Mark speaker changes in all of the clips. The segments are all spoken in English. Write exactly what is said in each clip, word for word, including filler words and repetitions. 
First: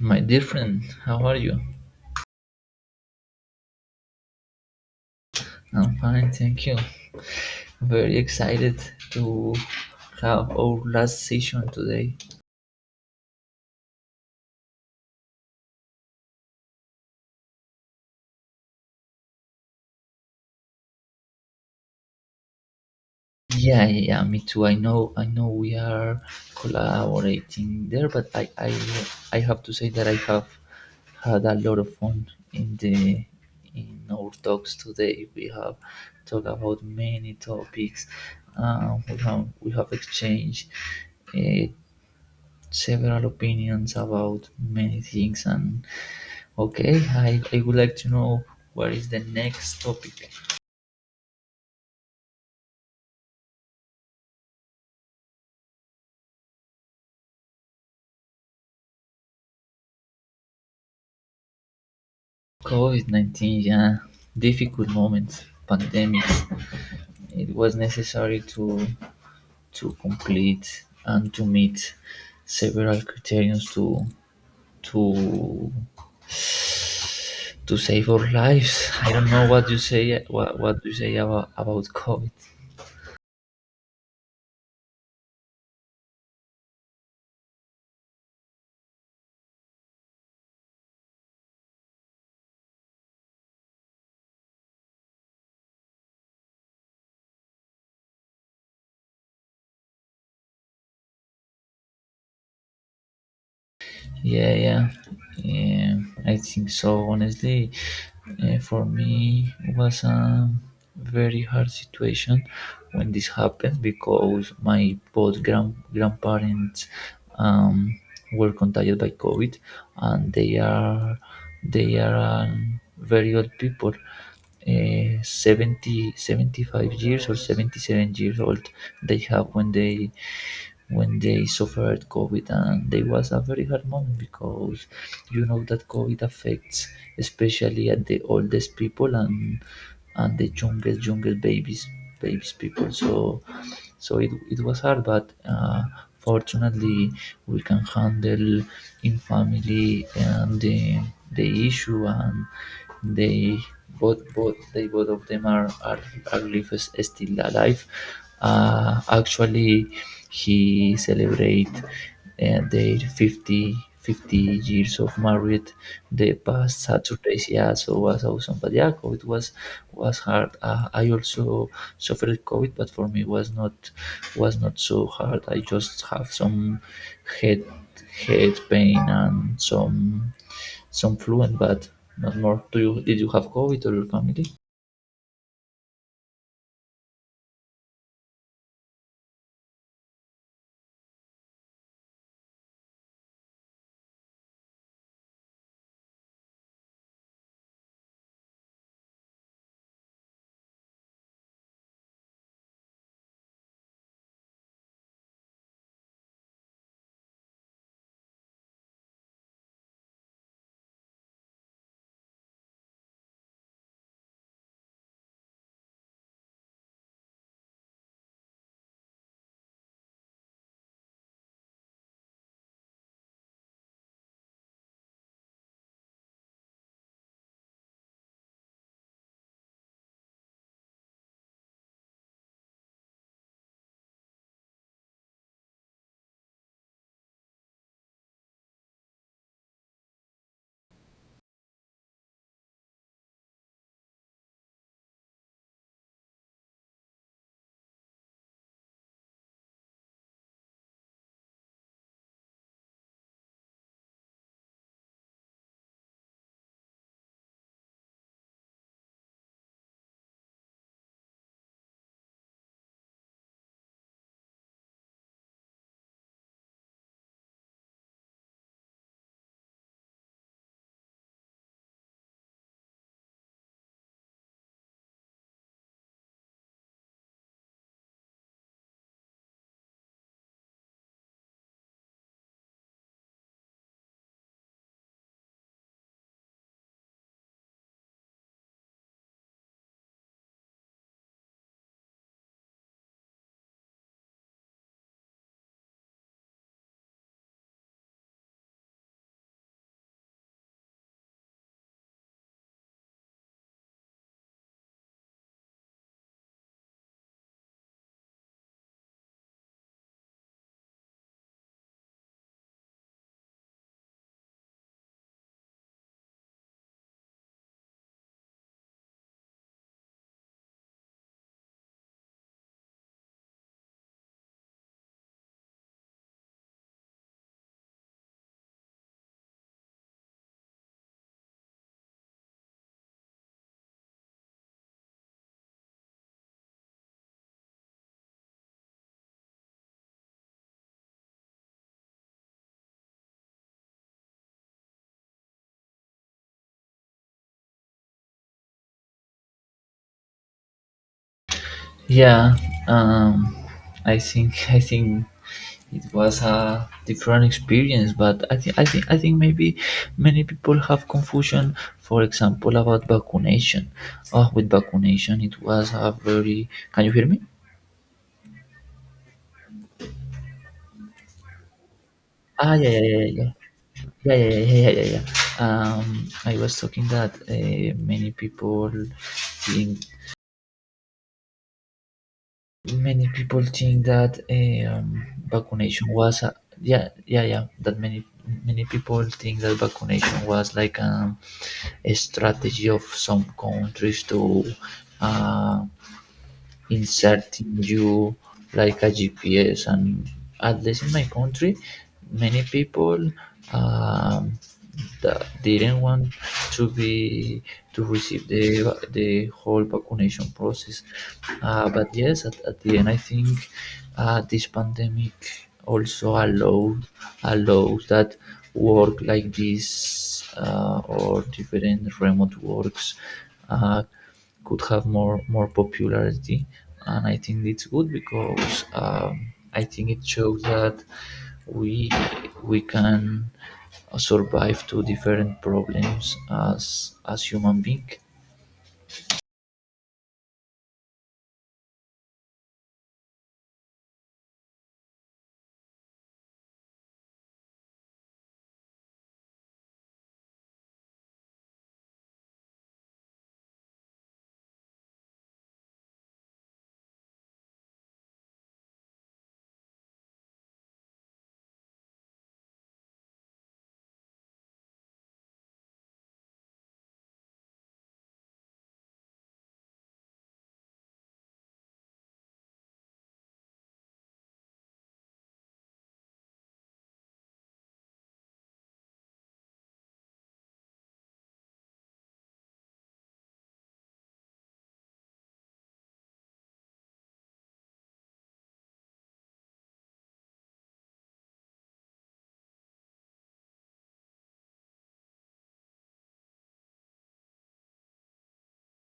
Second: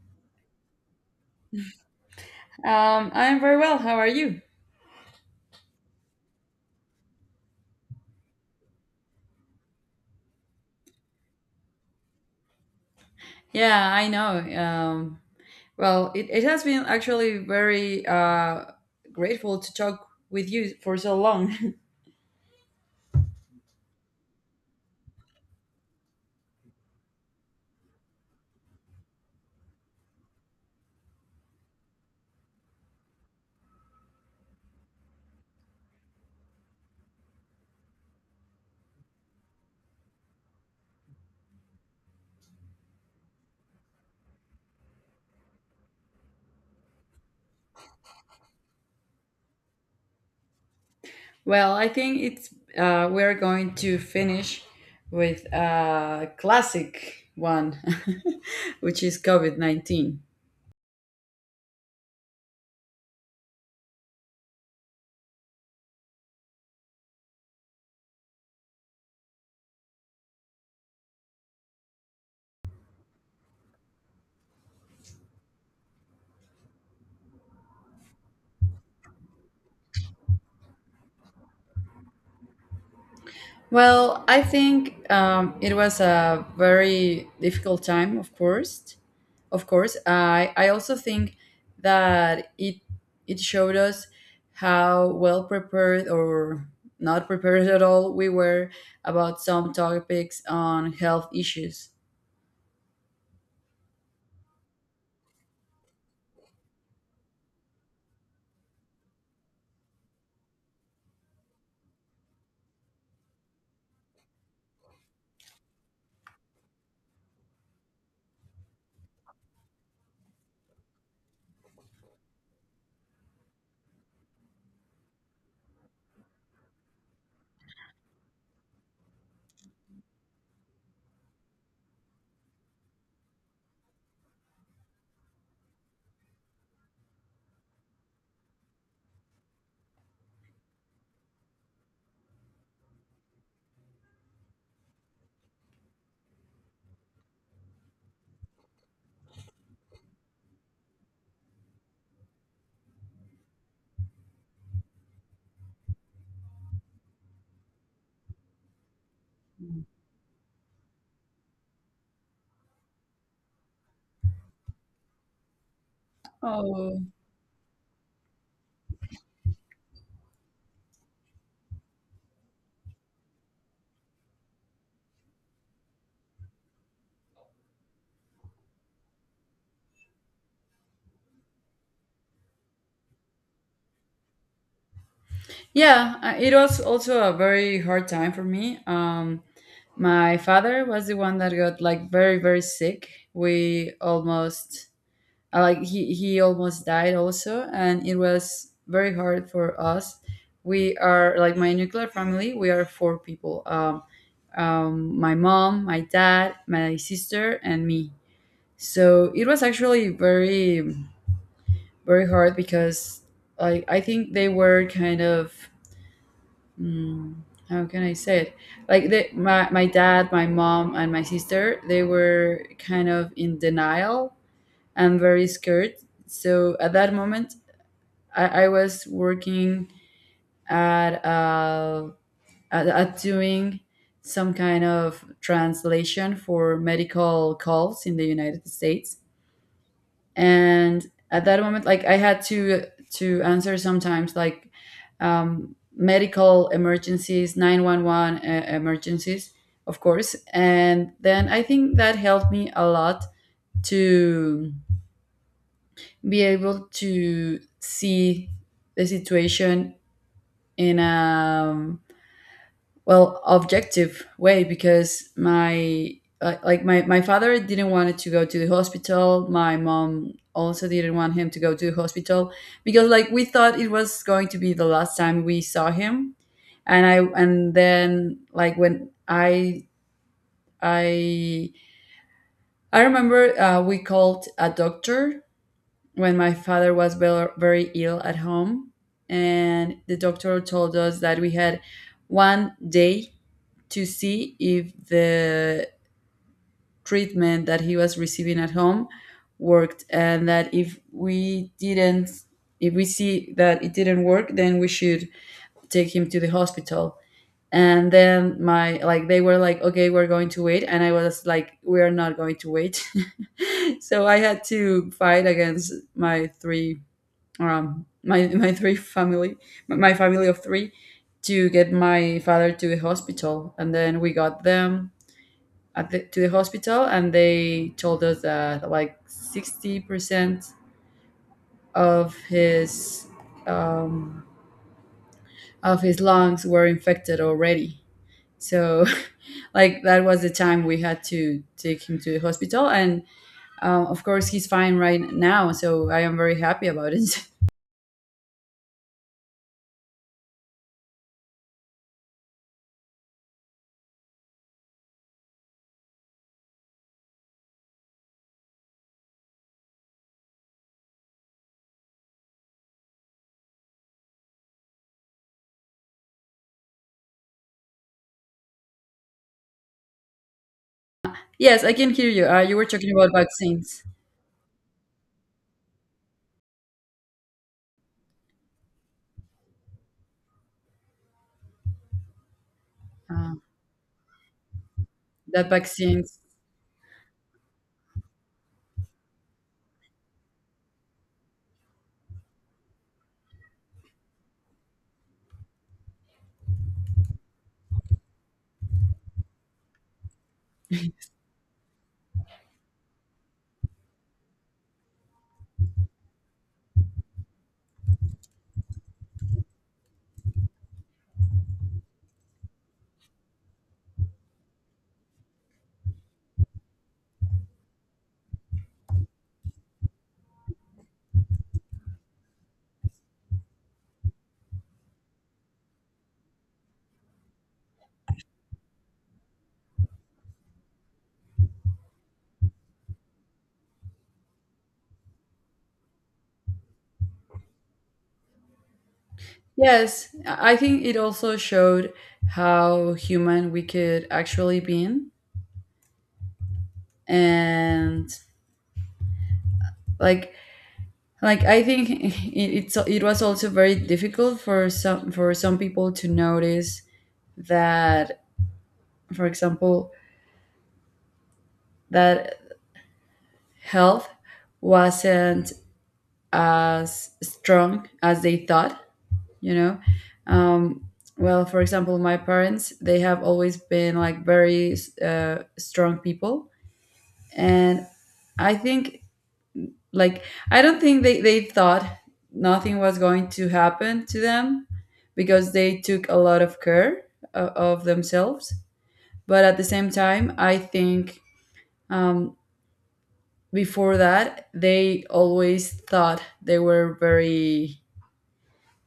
Speaker 1: My dear friend, how are you?
Speaker 2: Um, I'm very well. How are you?
Speaker 1: I'm fine, thank you. Very excited to have our last session today.
Speaker 2: Yeah, I know. Um, well, it, it has been actually very uh, grateful to talk with you for so long.
Speaker 1: Yeah, yeah, yeah, me too. I know, I know we are collaborating there, but I, I, I have to say that I have had a lot of fun in the in our talks today. We have talked about many topics. Uh, we have we have exchanged uh, several opinions about many things, and okay, I, I would like to know what is the next topic.
Speaker 2: Well, I think it's uh, we're going to finish with a classic one, which is COVID nineteen.
Speaker 1: COVID nineteen, yeah, difficult moment, pandemic. It was necessary to, to complete and to meet several criterions to, to, to save our lives. I don't know what you say. What, what do you say about, about COVID?
Speaker 2: Well, I think um, it was a very difficult time, of course. Of course, I I also think that it it showed us how well prepared or not prepared at all we were about some topics on health issues.
Speaker 1: Yeah, yeah, yeah. I think so. Honestly, uh, for me, it was a very hard situation when this happened because my both grand grandparents um, were contagiated by COVID, and they are they are um, very old people, uh, seventy 75 years or seventy-seven years old they have when they when they suffered COVID, and they was a very hard moment because you know that COVID affects especially at the oldest people, and and the youngest youngest babies babies people. So so it, it was hard, but uh, fortunately, we can handle in family and the, the issue, and they both both they both of them are are, are live, is still alive. Uh, actually, he celebrate uh, their fifty, fifty years of married the past
Speaker 2: Oh,
Speaker 1: Saturday, yeah, so was awesome. But yeah, COVID was was hard. uh, I also suffered COVID, but for me was not was not so hard. I just have some head head pain and some some fluent, but not more. Do you did you have COVID, or your family?
Speaker 2: yeah, uh, it was also a very hard time for me. Um, my father was the one that got like very very sick. We almost— Uh, like he, he almost died also, and it was very hard for us. We are, like, my nuclear family, we are four people. Um, um, my mom, my dad, my sister, and me. So it was actually very very hard because like I think they were kind of— mm, how can I say it, like they, my, my dad, my mom, and my sister, they were kind of in denial and very scared. So at that moment, I, I was working at, uh, at at doing some kind of translation for medical calls in the United States, and at that moment, like I had to to answer sometimes like um, medical emergencies, nine one one uh, emergencies, of course, and then I think that helped me a lot to be able to see the situation in a, well, objective way. Because my, like like my, my father didn't want it to go to the hospital, my mom also didn't want him to go to the hospital because like we thought it was going to be the last time we saw him. And i and then, like when I I I remember uh, we called a doctor when my father was ve- very ill at home, and the doctor told us that we had one day to see if the treatment that he was receiving at home worked, and that if we didn't— if we see that it didn't work, then we should take him to the hospital. And then my— like they were like, "Okay, we're going to wait," and I was like, "We are not going to wait." So I had to fight against my three— um my my three family, my family of three, to get my father to the hospital. And then we got them at the, to the hospital, and they told us that like sixty percent of his um, of his lungs were infected already. So, like, that was the time we had to take him to the hospital, and um, of course, he's fine right now. So I am very happy about it.
Speaker 1: Yeah, um, I think I think it was a different experience, but I think I think I think maybe many people have confusion. For example, about vaccination. Oh, with vaccination, it was a very. Can you hear me?
Speaker 2: Yes, I can hear you. Uh, you
Speaker 1: Ah,
Speaker 2: were
Speaker 1: yeah,
Speaker 2: talking
Speaker 1: yeah,
Speaker 2: about
Speaker 1: yeah,
Speaker 2: vaccines.
Speaker 1: yeah, yeah, yeah, yeah, yeah, yeah, yeah. Um, I was talking that uh, many people think many
Speaker 2: Uh,
Speaker 1: people think that eh, um,
Speaker 2: that
Speaker 1: vaccination was
Speaker 2: vaccines.
Speaker 1: a, yeah, yeah, yeah, that many many people think that vaccination was like, um, a strategy of some countries to, uh, inserting you like a G P S. And at least in my country, many people, um, that didn't want to be to receive the the whole vaccination process. Uh, but yes, at, at the end, I think, uh, this pandemic also allowed allows that work like this, uh, or different remote works. Uh, could have more more popularity, and I think it's good because, um, I think it shows that we we can survive to different problems as as human being.
Speaker 2: Yes, I I think it also showed how human we could actually be. And like like I think it, it's it was also very difficult for some for some people to notice that, for example, that health wasn't as strong as they thought, you know. um well, for example, my parents, they have always been like very uh, strong people. And I think, like, I don't think they, they thought nothing was going to happen to them because they took a lot of care of, of themselves. But at the same time, I think, um, before that, they always thought they were very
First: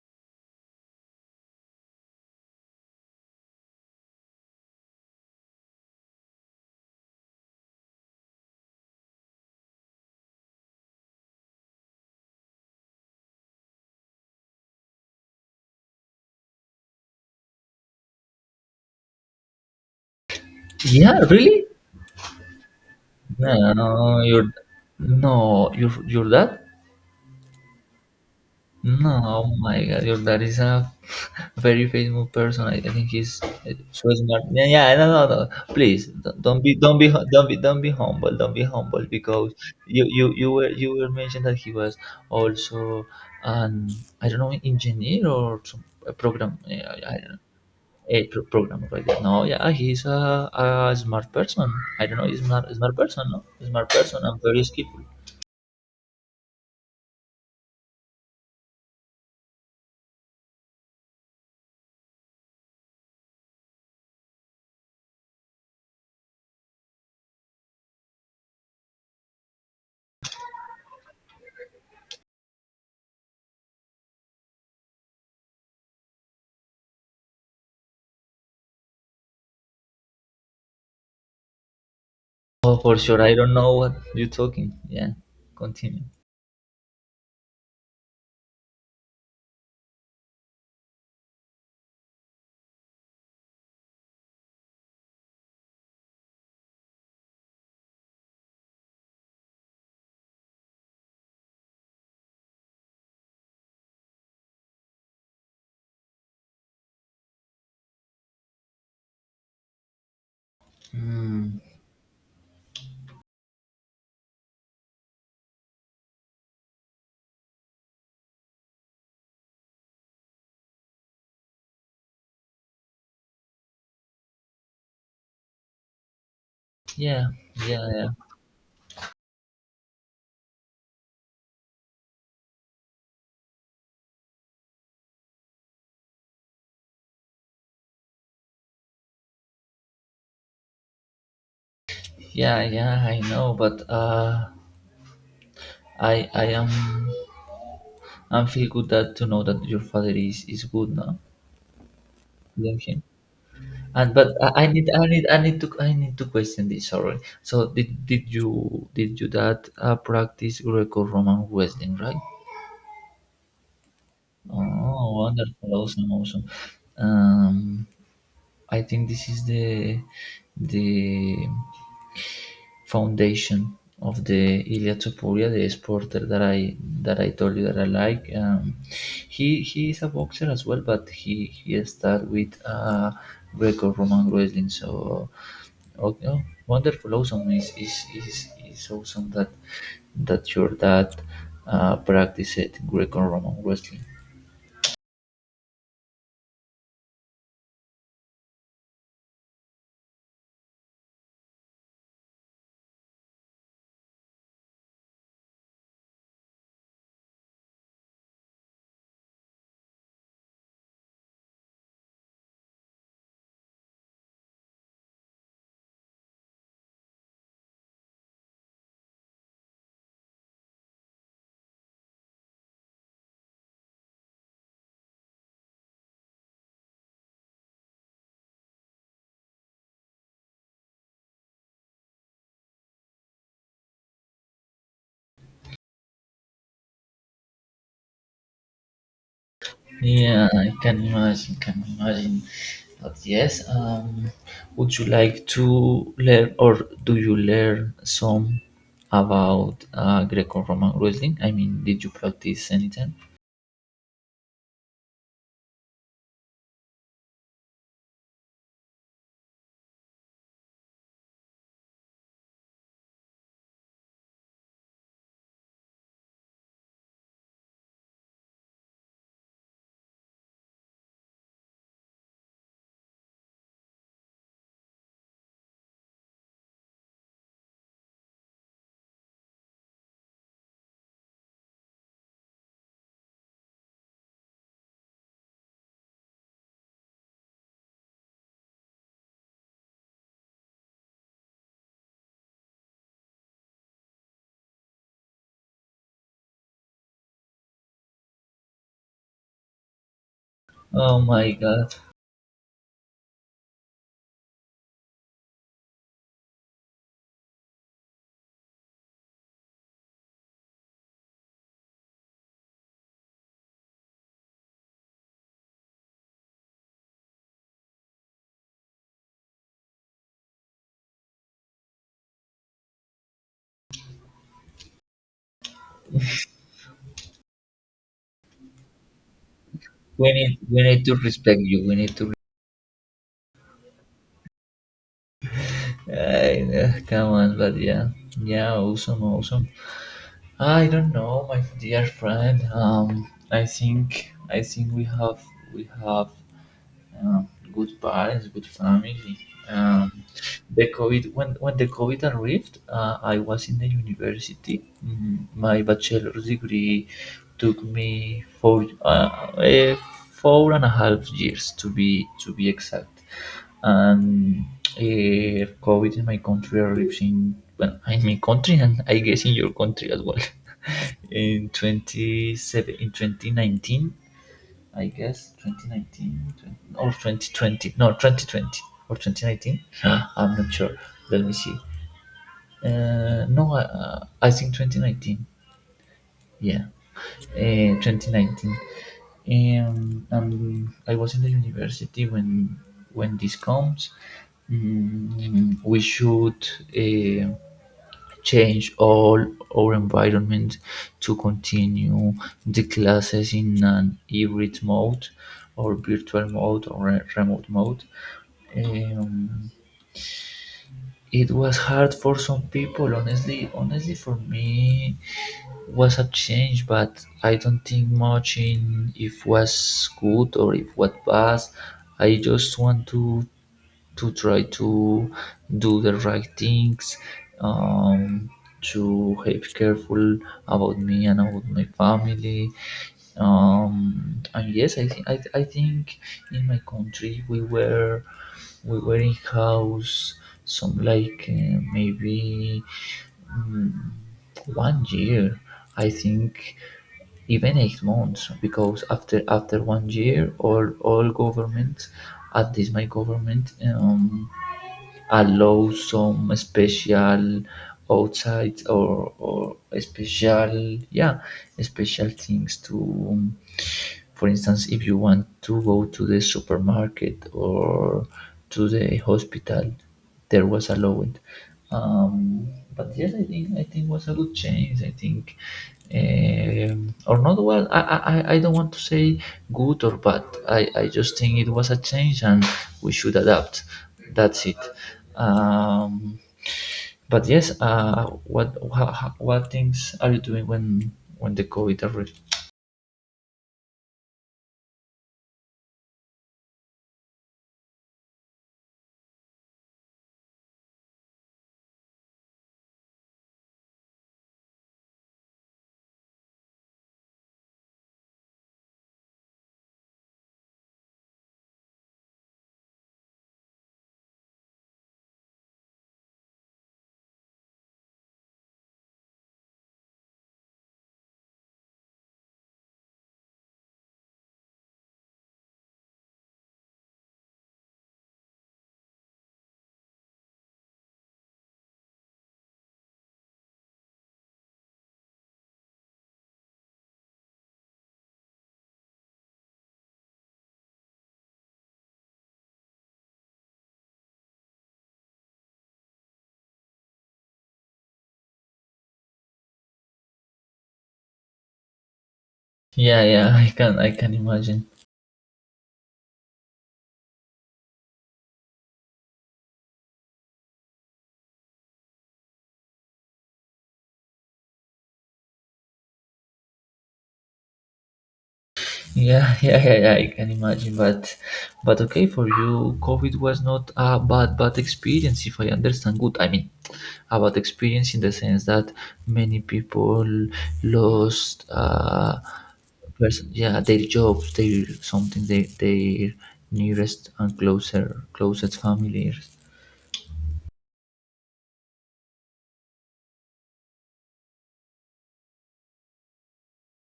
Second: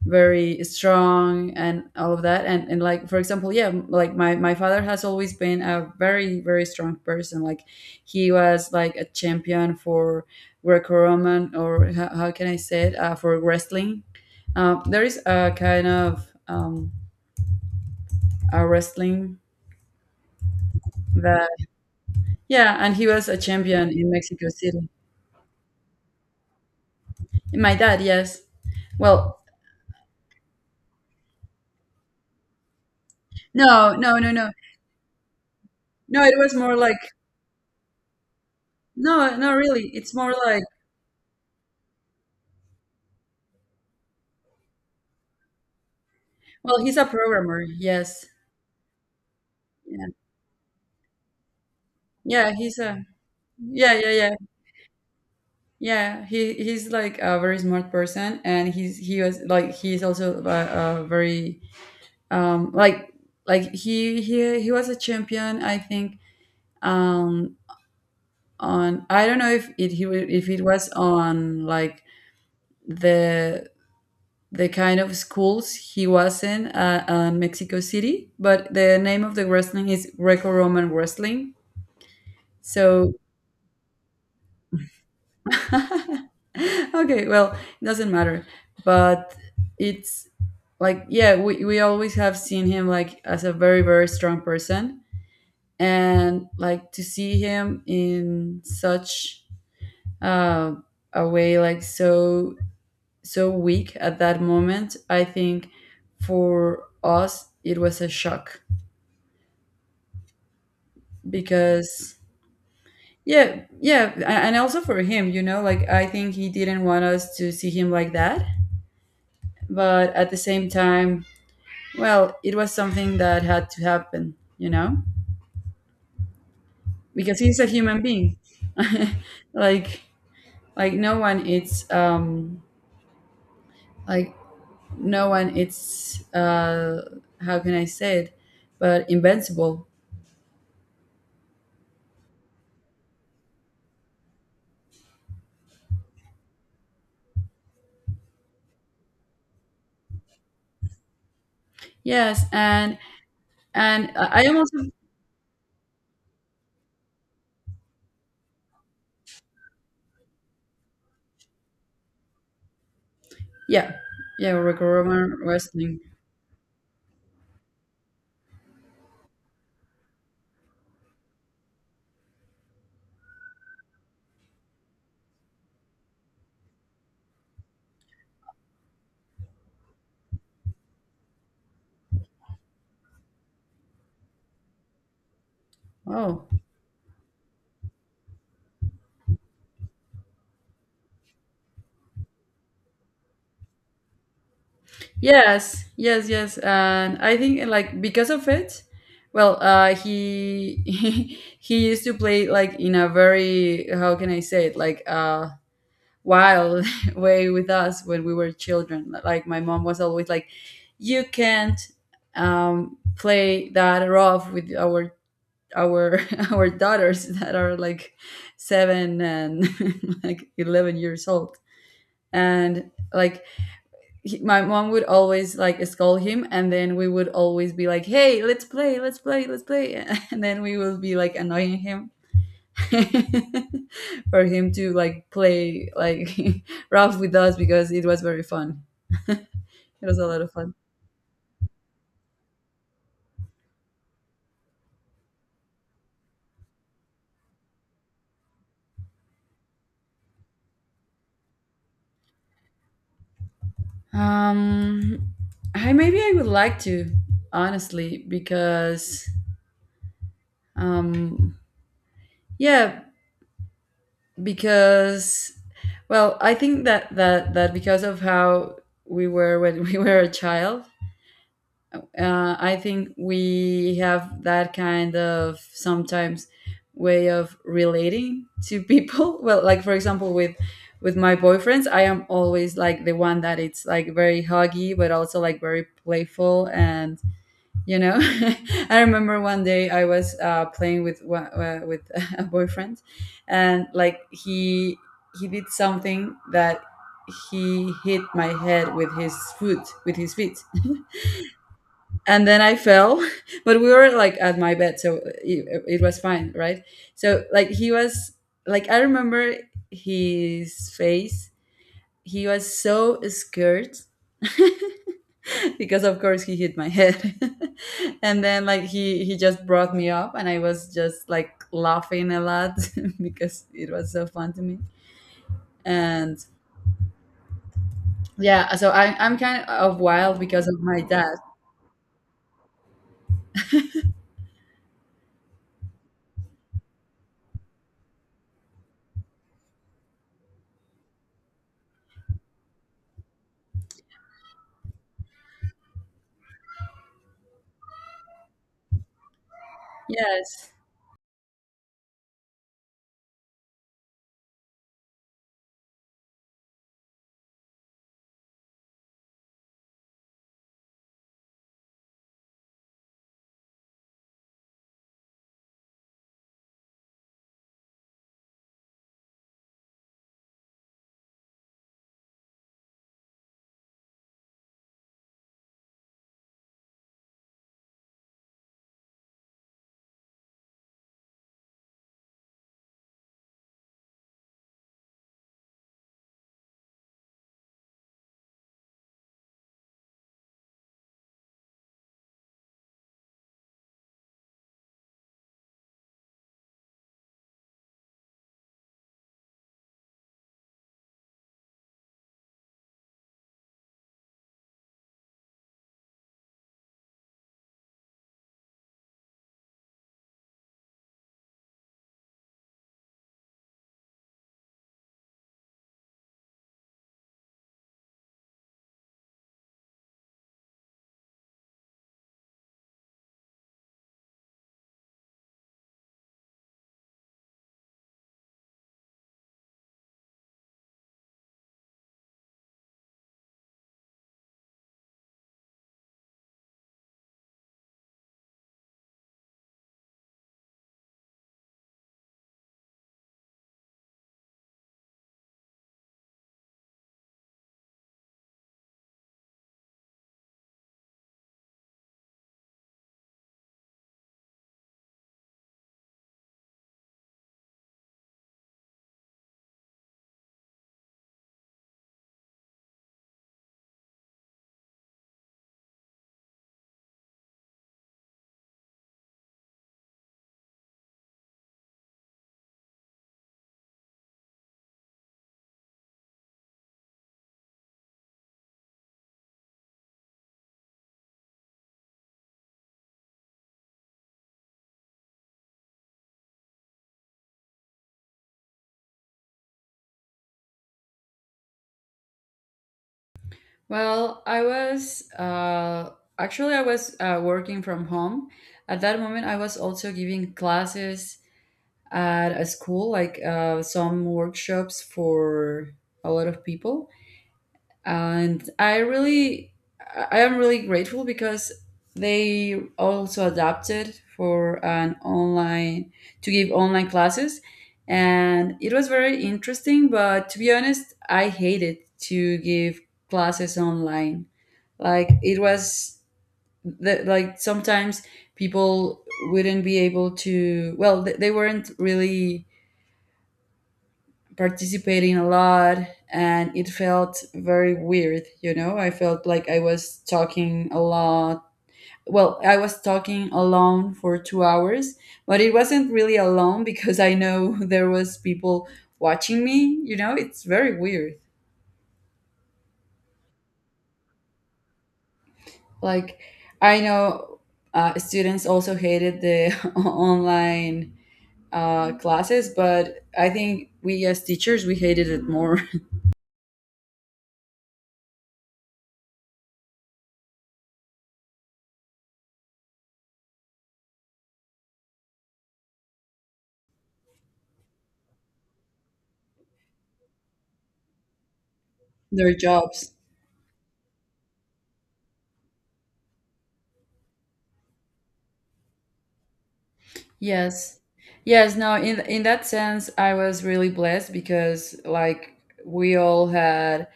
Speaker 2: very strong and all of that. And and like, for example, yeah, like my— my father has always been a very very strong person. Like, he was like a champion for Greco-Roman, or how, how can I say it, uh, for wrestling. Um, there is a kind of um, a wrestling
Speaker 1: Yeah,
Speaker 2: that—
Speaker 1: really?
Speaker 2: yeah. And he was a
Speaker 1: no, no,
Speaker 2: champion in
Speaker 1: no, your
Speaker 2: Mexico City.
Speaker 1: No, your your dad?
Speaker 2: My dad, yes.
Speaker 1: No,
Speaker 2: Well,
Speaker 1: oh my God, your dad is a very famous person. I, I think he's, uh,
Speaker 2: no
Speaker 1: so
Speaker 2: no no
Speaker 1: smart.
Speaker 2: no
Speaker 1: Yeah, yeah, no, no, no. Please
Speaker 2: no, it
Speaker 1: don't
Speaker 2: was
Speaker 1: don't be
Speaker 2: more
Speaker 1: don't
Speaker 2: like—
Speaker 1: be hu- don't be don't be humble. Don't be humble
Speaker 2: no, no
Speaker 1: because
Speaker 2: really,
Speaker 1: you
Speaker 2: it's
Speaker 1: you
Speaker 2: more
Speaker 1: you
Speaker 2: like—
Speaker 1: were you were mentioned that he was also an, I don't know, engineer or some, a program,
Speaker 2: well,
Speaker 1: yeah,
Speaker 2: he's a
Speaker 1: I don't know,
Speaker 2: programmer,
Speaker 1: a
Speaker 2: yes.
Speaker 1: pro- programmer like that. No, yeah, he's
Speaker 2: Yeah,
Speaker 1: a, a smart person. I don't know, he's
Speaker 2: yeah,
Speaker 1: smart
Speaker 2: he's
Speaker 1: smart
Speaker 2: a—
Speaker 1: person. No, smart
Speaker 2: yeah, yeah,
Speaker 1: person.
Speaker 2: yeah,
Speaker 1: I'm very skillful.
Speaker 2: yeah. He he's like a very smart person, and he's he was like he's also a, a very um like like he he he was a champion, I think. um on, I don't know if it he wa- if it was on like the— the kind of schools he was in, uh, uh, Mexico City, but the name of the wrestling is Greco-Roman wrestling.
Speaker 1: Oh, for
Speaker 2: So
Speaker 1: sure. I don't know what you're talking. Yeah, continue.
Speaker 2: okay, well, it doesn't matter. But it's like, yeah, we, we always have seen him like as a very, very strong person. And like, to see him in such uh, a way, like so, so weak at that moment, I think for us it was a shock
Speaker 1: Hmm.
Speaker 2: because— yeah, yeah a- and also for him, you know. Like, I think he didn't want us to see him like that, but at the same time, well, it was something that had to happen, you know,
Speaker 1: Yeah,
Speaker 2: because he's a
Speaker 1: yeah,
Speaker 2: human
Speaker 1: yeah,
Speaker 2: being. like, like no one eats, um, like no one eats. Uh, how can I say it? But invincible.
Speaker 1: yeah, yeah. I know, but, uh, I, I am, I'm feel good that to know that your father is is good now.
Speaker 2: Yes,
Speaker 1: Love
Speaker 2: and—
Speaker 1: him.
Speaker 2: and
Speaker 1: And but
Speaker 2: I I am
Speaker 1: I, I
Speaker 2: also—
Speaker 1: need, I need, I need to, I need to question this. Sorry. So did did you did you that, uh, practice Greco-Roman wrestling, right?
Speaker 2: yeah, yeah,
Speaker 1: Oh,
Speaker 2: Greco-Roman
Speaker 1: wonderful,
Speaker 2: wrestling.
Speaker 1: awesome, awesome. Um, I think this is the the foundation of the Ilia Topuria, the exporter that I that I told you that I like. Um, he he is a boxer as well, but he he started with, uh, Greco-Roman wrestling. So, okay, oh,
Speaker 2: Oh,
Speaker 1: wonderful, awesome is is is is awesome that that your dad, uh, practiced Greco-Roman wrestling.
Speaker 2: yes, yes, yes. And I think like because of it, well, uh, he he he used to play like in a very— how can I say it, like, uh wild way with us when we were children. Like, my mom was always like, "You can't um play that rough with our— our our daughters that are like seven and like eleven years old." And like he, my mom would always like scold him, and then we would always be like, "Hey, let's play, let's play, let's play," and then we would be like annoying him for him to like play like rough with us because it was very fun. It was a lot
Speaker 1: Yeah,
Speaker 2: of
Speaker 1: I
Speaker 2: fun.
Speaker 1: can imagine, can imagine. But yes, um, would you like to learn, or do you learn some about, uh, Greco-Roman wrestling? I mean, did you practice anytime?
Speaker 2: Um I Maybe I would like to, honestly, because um yeah because— well, I think that that that because of how we were when we were a child, uh, I think we have that kind of, sometimes, way of relating to people. Well, like, for example, with— with my boyfriends, I am always like the one that it's like very huggy, but also like very playful. And you know, I remember one day I was uh, playing with one- uh, with a boyfriend, and like he— he did something that— he hit my head with his foot, with his feet,
Speaker 1: Oh my God,
Speaker 2: and then I fell. But we were like at my bed, so it, it was fine, right? So like he was like— I remember his face. He was so scared because, of course, he hit my head. And then like he he just brought me up, and I was just like laughing a lot because it was so fun to me. And yeah, so I, I'm kind of
Speaker 1: we
Speaker 2: wild
Speaker 1: need
Speaker 2: because of
Speaker 1: we
Speaker 2: my
Speaker 1: need to
Speaker 2: dad.
Speaker 1: respect you. We need to. I know, come on, but yeah, yeah, awesome, awesome. I don't know, my dear friend. Um, I think I think we have we have, uh, good parents, good family. Um,
Speaker 2: Yes.
Speaker 1: the COVID, when when the COVID arrived, uh, I was in the university. Mm, My bachelor's degree took me four uh, eh, four and a half years to be to be exact. And uh, COVID in my country arrived in, well, in my country, and I guess in your country as well in twenty-seven in twenty nineteen. I guess twenty nineteen or twenty twenty. No, twenty twenty or twenty nineteen. I'm not sure. Let me see. Uh, no, uh, I think twenty nineteen. Yeah, uh, twenty nineteen. Um, and I was in the university when when this comes. Mm, we should. Uh, change all our environment to continue the classes in an hybrid mode or virtual mode or re- remote mode. Um, it was hard for some people, honestly. Honestly, for me, was a change, but I don't think much in if was good or if what was. I just want to to try to do the right things, um, to have careful about me and about my family. Um, and yes, I think, I, th- I think in my country we were we were in house, some like, uh, maybe, mm, one year, I think, even eight months, because after after one year, all all governments, at least my government, um, allow some special outside, or or special, yeah, special things to, um, for instance, if you want to go to the supermarket or to the hospital, there was allowed. um, but yes, I think I think was a good change. I think, um, or not, well. I, I I I don't want to say good or bad. I I just think it was a change and we should adapt. That's it. Um, but yes, uh, what how, what things are you doing when when the COVID arrived?
Speaker 2: Well, I was uh, actually, I was uh, working from home. At that moment, I was also giving classes at a school, like uh, some workshops for a lot of people. And I really— I I am really grateful because they also adapted for an online— to give online classes, and it was very interesting. But, to be honest, I hated to give classes online. Like, it was the— like sometimes people wouldn't be able to, well, th- they weren't really participating a lot, and it felt very weird, you know. I felt like I was talking a lot— well, I was talking alone for two hours, but it wasn't really alone because I know there was people watching me. You know, it's very weird.
Speaker 1: Yeah, yeah, I can I can imagine.
Speaker 2: Like, I know uh, students also hated the online uh, classes, but I think we as teachers, we hated it more.
Speaker 1: Yeah, yeah, yeah, yeah, I can imagine, but but okay, for you, COVID was not a bad bad experience, if I understand good. I mean, a bad experience in the sense that many people lost, uh
Speaker 2: Their jobs.
Speaker 1: person, yeah, their jobs, their something, their their nearest and closer closest families.
Speaker 2: Yes, yes. No, in in that sense, I was really blessed because, like, we all had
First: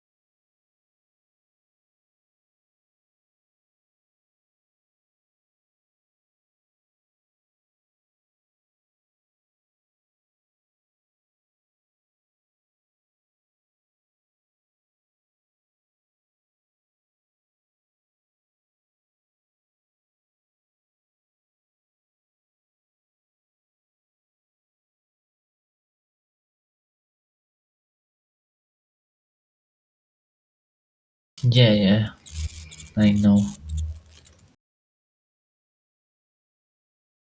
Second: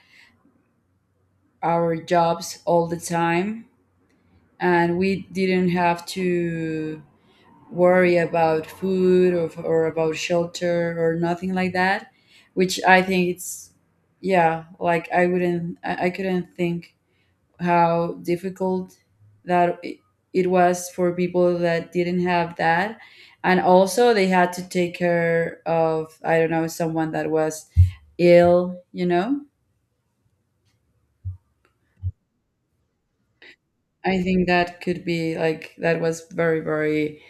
Speaker 2: our jobs all the time, and we didn't have to worry about food or, or about shelter or nothing like that, which I think it's— yeah. Like I wouldn't, I, I couldn't think how difficult that i- it was for people that didn't have that. And also they had to take care of, I don't know, someone that was ill you know
Speaker 1: Yeah, yeah, I know.
Speaker 2: I think that could be, like, that was very, very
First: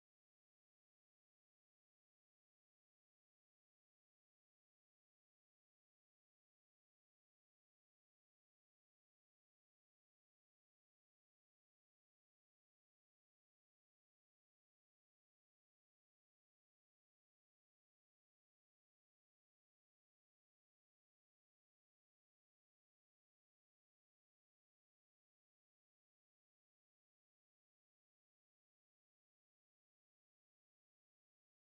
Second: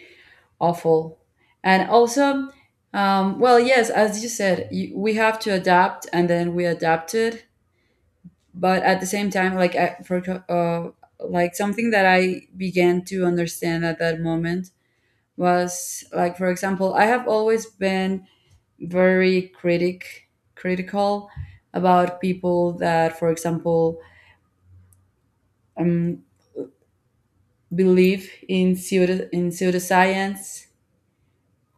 Speaker 2: awful. And also, um, well, yes, as you said, you, we have to adapt, and then we adapted. But at the same time, like I, for uh, like something that I began to understand at that moment was, like, for example, I have always been very critic critical about people that, for example, um, believe in pseudo in pseudoscience.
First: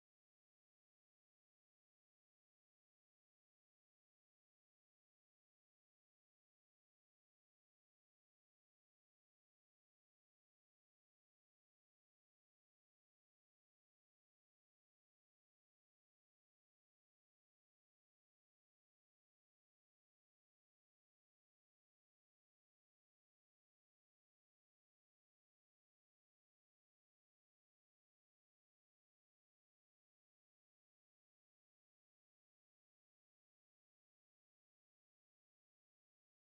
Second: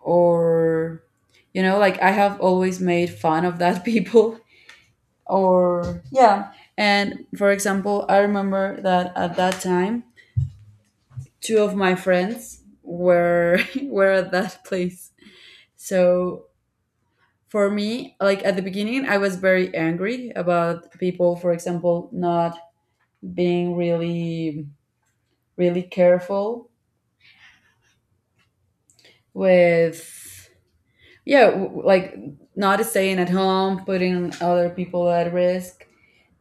Speaker 2: Or, you know, like I have always made fun of that people. Or, yeah, and for example, I remember that at that time, two of my friends were were at that place. So for me, like, at the beginning, I was very angry about people, for example, not being really, really careful with, yeah, w- like, not staying at home, putting other people at risk.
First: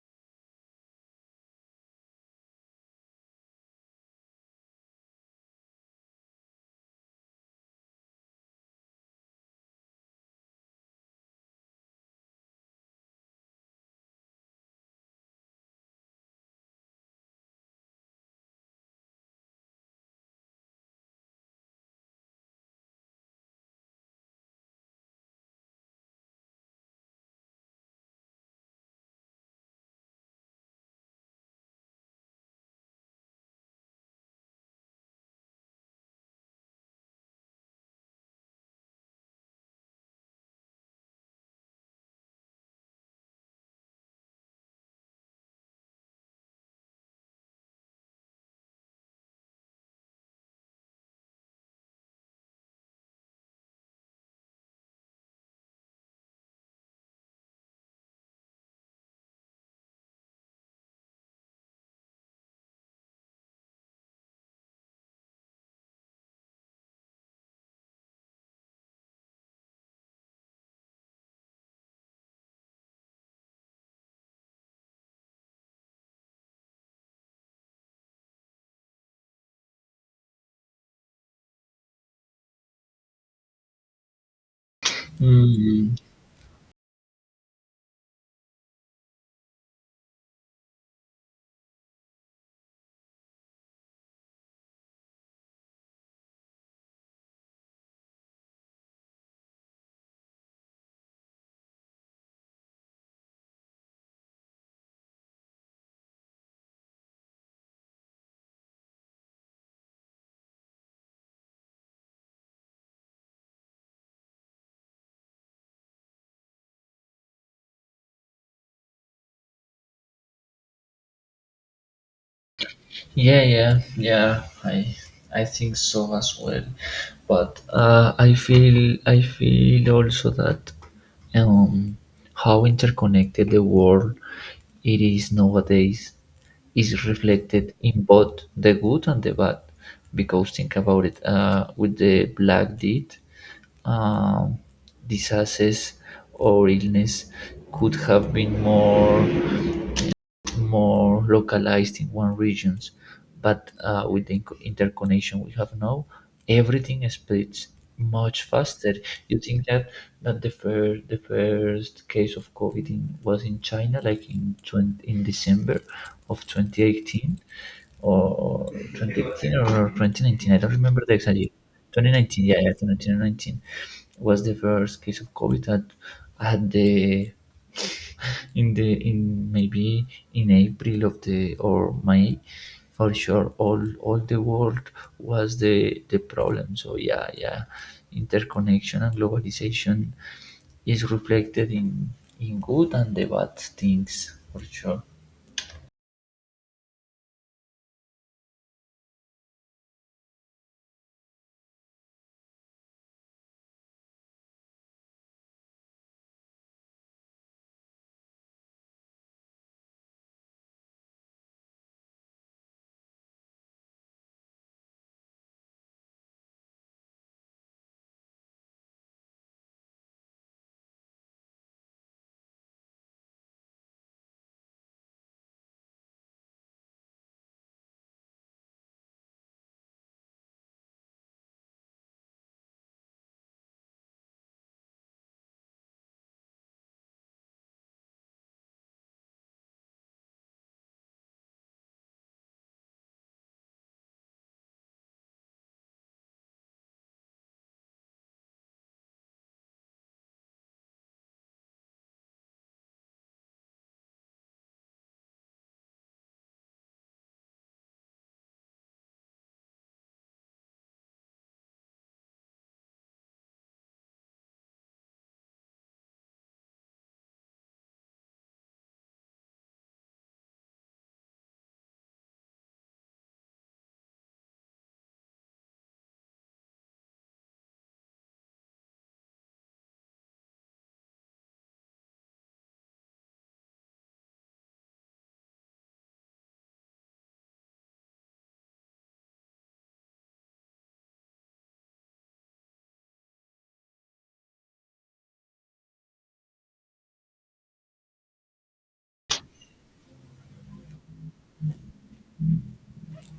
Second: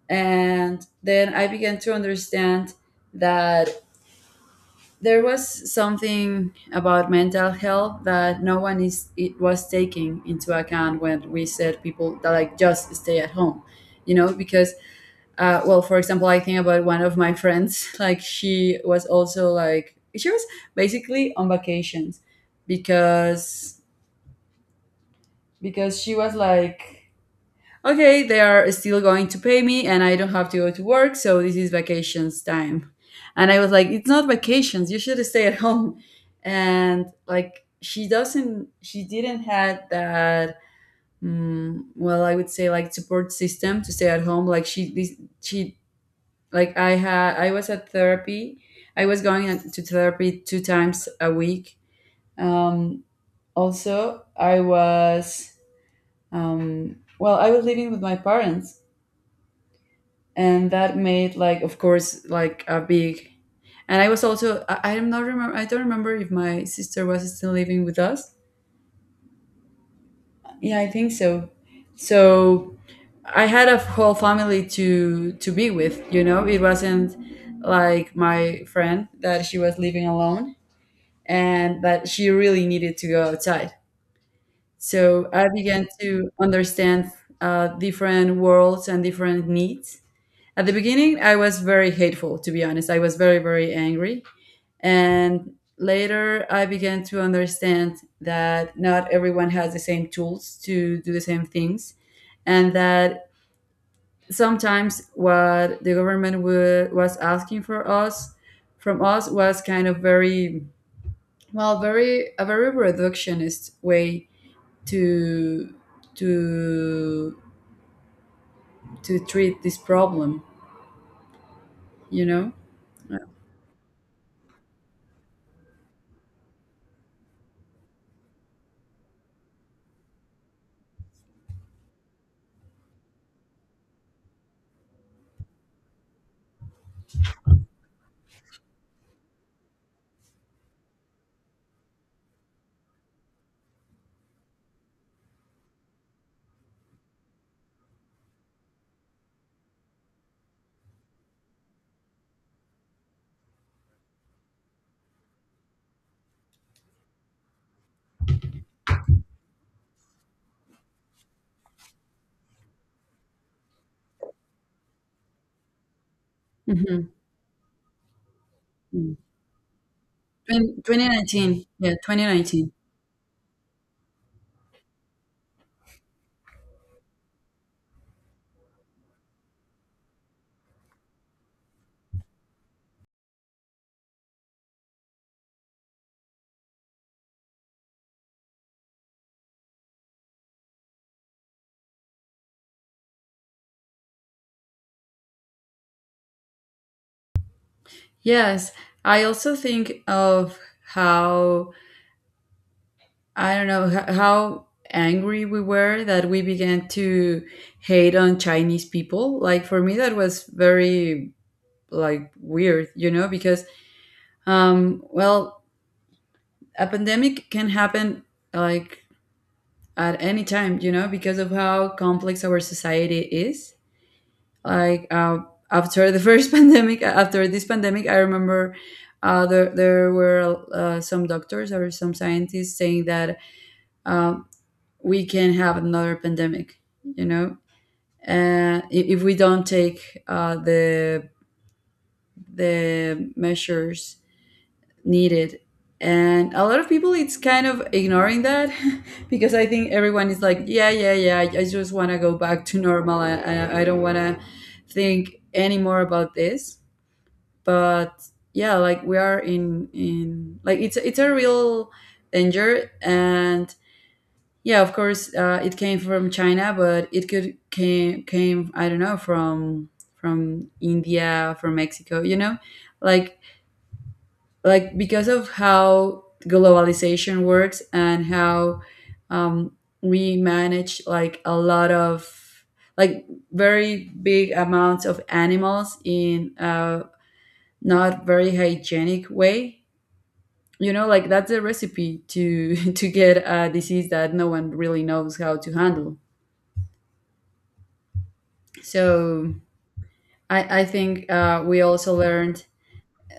Speaker 2: And then I began to understand that there was something about mental health that no one is it was taking into account when we said people that, like, just stay at home, you know, because uh, well, for example, I think about one of my friends. Like, she was also like she was basically on vacations, because because she was like, okay, they are still going to pay me and I don't have to go to work, so this is vacations time. And I was like, it's not vacations, you should stay at home. And like she doesn't she didn't had that, mm, well, I would say, like, support system to stay at home. Like she this, she like I had I was at therapy. I was going to therapy two times a week. um, also I was, um, well, I was living with my parents, and that made, like, of course, like a big. And I was also i, I am not remember I don't remember if my sister was still living with us. Yeah, I think so. So I had a whole family to to be with you know It wasn't like my friend that she was living alone, and that she really needed to go outside. So I began
Speaker 1: Mm,
Speaker 2: to understand uh, different worlds and different needs. At the beginning, I was very hateful, to be honest. I was very, very angry. And later, I began to understand that not everyone has the same tools to do the same things, and that sometimes what the government wa- was asking for us from us was kind of very. Well, very a very reductionist way to to to treat this problem, you know.
Speaker 1: yeah, yeah, yeah. I I think so as well. But uh, I feel I feel also that, um, how interconnected the world it is nowadays, is reflected in both the good and the bad. Because think about it, uh, with the black deed, um, diseases or illness could have been more more localized in one regions, but uh, with the inc- interconnection we have now, everything splits much faster. You think that that the first the first case of COVID in, was in China, like in twenty, in December of
Speaker 2: Hmm.
Speaker 1: twenty eighteen or
Speaker 2: Mm.
Speaker 1: twenty eighteen or twenty nineteen. I don't
Speaker 2: Twen-
Speaker 1: remember the exact year.
Speaker 2: twenty nineteen. Yeah,
Speaker 1: twenty nineteen, yeah,
Speaker 2: twenty nineteen.
Speaker 1: yeah, twenty nineteen was the first case of COVID at at the in the in maybe in April of the or May, for sure all all the world was the the problem. So yeah, yeah, interconnection and globalization is reflected in in good and the bad things for sure.
Speaker 2: Yes, I also think of how, I don't know, h- how angry we were that we began to hate on Chinese people. Like, for me, that was very, like, weird, you know, because um well a pandemic can happen, like, at any time, you know, because of how complex our society is. Like uh, after the first pandemic, after this pandemic, I remember uh, there there were uh, some doctors or some scientists saying that um, we can have another pandemic, you know, uh, i- if we don't take uh, the the measures needed. And a lot of people it's kind of ignoring that because I think everyone is like, yeah, yeah, yeah, I just want to go back to normal. I, I, I don't want to think anymore about this. But yeah, like we are in in like it's it's a real danger. And yeah, of course, uh, it came from China. But it could came came I don't know from from India, from Mexico, you know. like like because of how globalization works and how um, we manage, like, a lot of, like, very big amounts of animals in a not very hygienic way, you know, like that's a recipe to to get a disease that no one really knows how to handle. So i i think, uh, we also learned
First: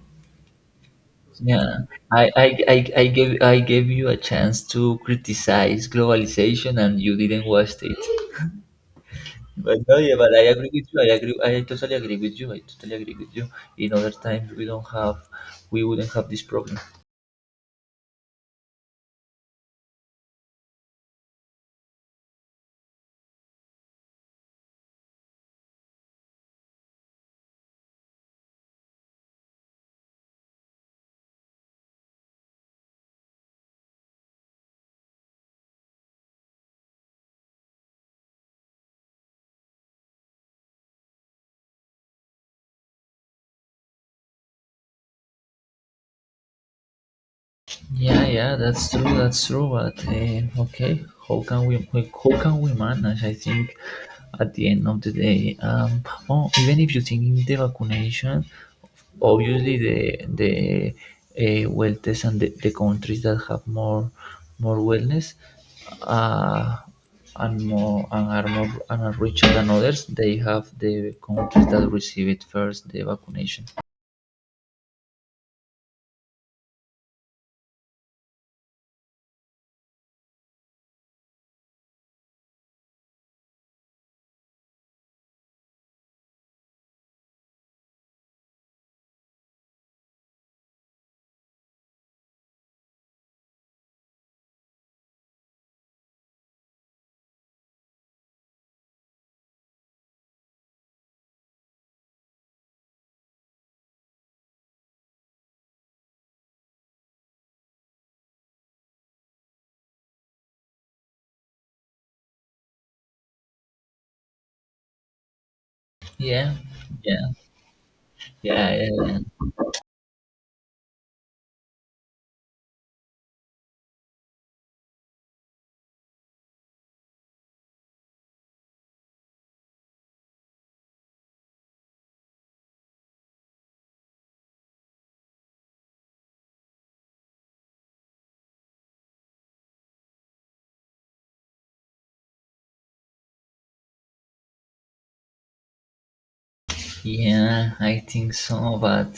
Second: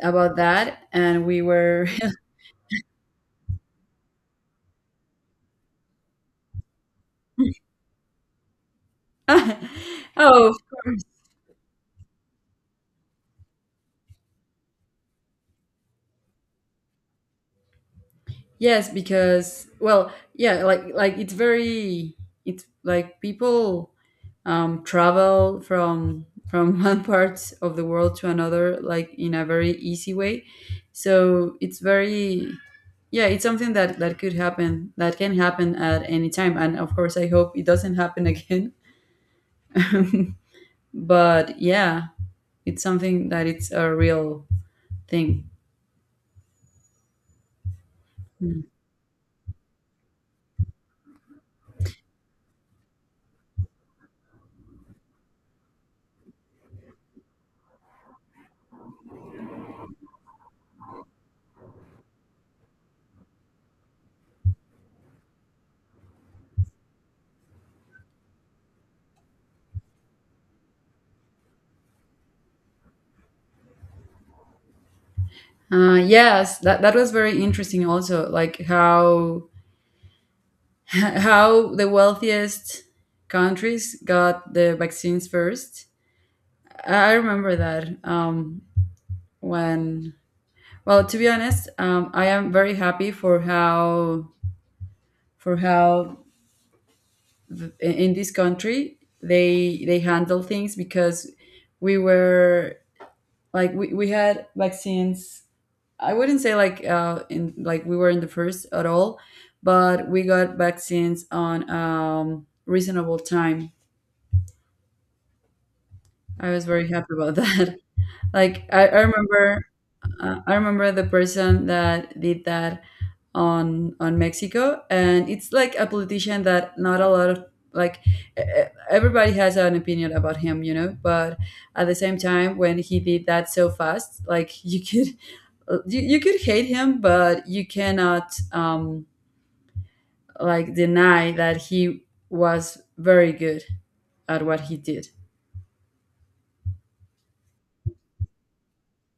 Speaker 2: about that, and we
Speaker 1: Yeah,
Speaker 2: were
Speaker 1: I, I i i gave I gave you a chance to criticize globalization and you didn't watch it. But no, yeah, but I
Speaker 2: oh of
Speaker 1: agree with you.
Speaker 2: course.
Speaker 1: I agree. I totally agree with you. I totally agree with you. In other times, we don't have, we wouldn't have this problem.
Speaker 2: Yes, because, well, yeah, like like it's very, it's like people um travel from from one part of the world to another, like in a very easy way. So it's very, yeah, it's something that that could happen. That can happen at any time, and of course I hope it doesn't happen again. But yeah, it's something that it's a real thing.
Speaker 1: Yeah, yeah,
Speaker 2: Mm.
Speaker 1: that's true, that's true. But uh, okay, how can we how can we manage? I think at the end of the day, um, oh, even if you think in the vaccination, obviously the the, uh, wealthiest and the, the countries that have more more wellness, uh, and more and are more and are richer than others, they have the countries that receive it first the vaccination.
Speaker 2: Uh, yes, that, that was very interesting also, like how how the wealthiest countries got the vaccines first. I remember that um, when, well, to be honest, um, I am very happy for how for how in in this country they they handle things because we were, like, we, we had vaccines. I wouldn't say like uh, in, like, we were in the first at all, but we got vaccines on um, reasonable time. I
Speaker 1: Yeah,
Speaker 2: was very happy
Speaker 1: yeah,
Speaker 2: about that. Like
Speaker 1: yeah,
Speaker 2: I, I
Speaker 1: yeah.
Speaker 2: remember, uh, I remember the person that did that on on Mexico, and it's like a politician that not a lot of, like, e- e- everybody has an opinion about him, you know. But at the same time, when he did that so fast, like you could you, you could hate him, but you cannot um like deny that he was very good at what he did.
Speaker 1: Yeah, I think so, but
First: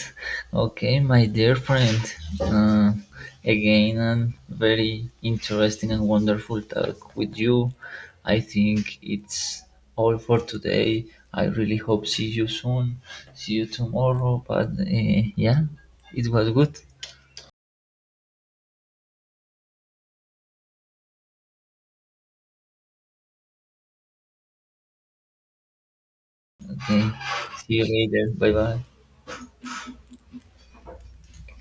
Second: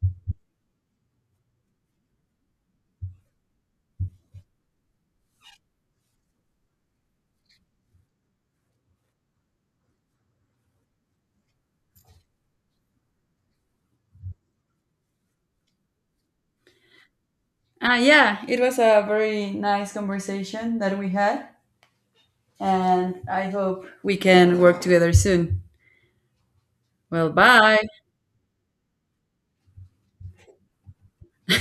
Speaker 1: okay, my dear friend. Uh, Again, a very interesting and wonderful talk with you. I think it's all for today. I really hope see you soon. See you tomorrow, but uh, yeah, it was good.
Speaker 2: Uh, yeah, it was a very nice conversation that we had. And I hope we can work together soon.
Speaker 1: Okay,
Speaker 2: Well,
Speaker 1: see
Speaker 2: bye.
Speaker 1: you later. Bye bye.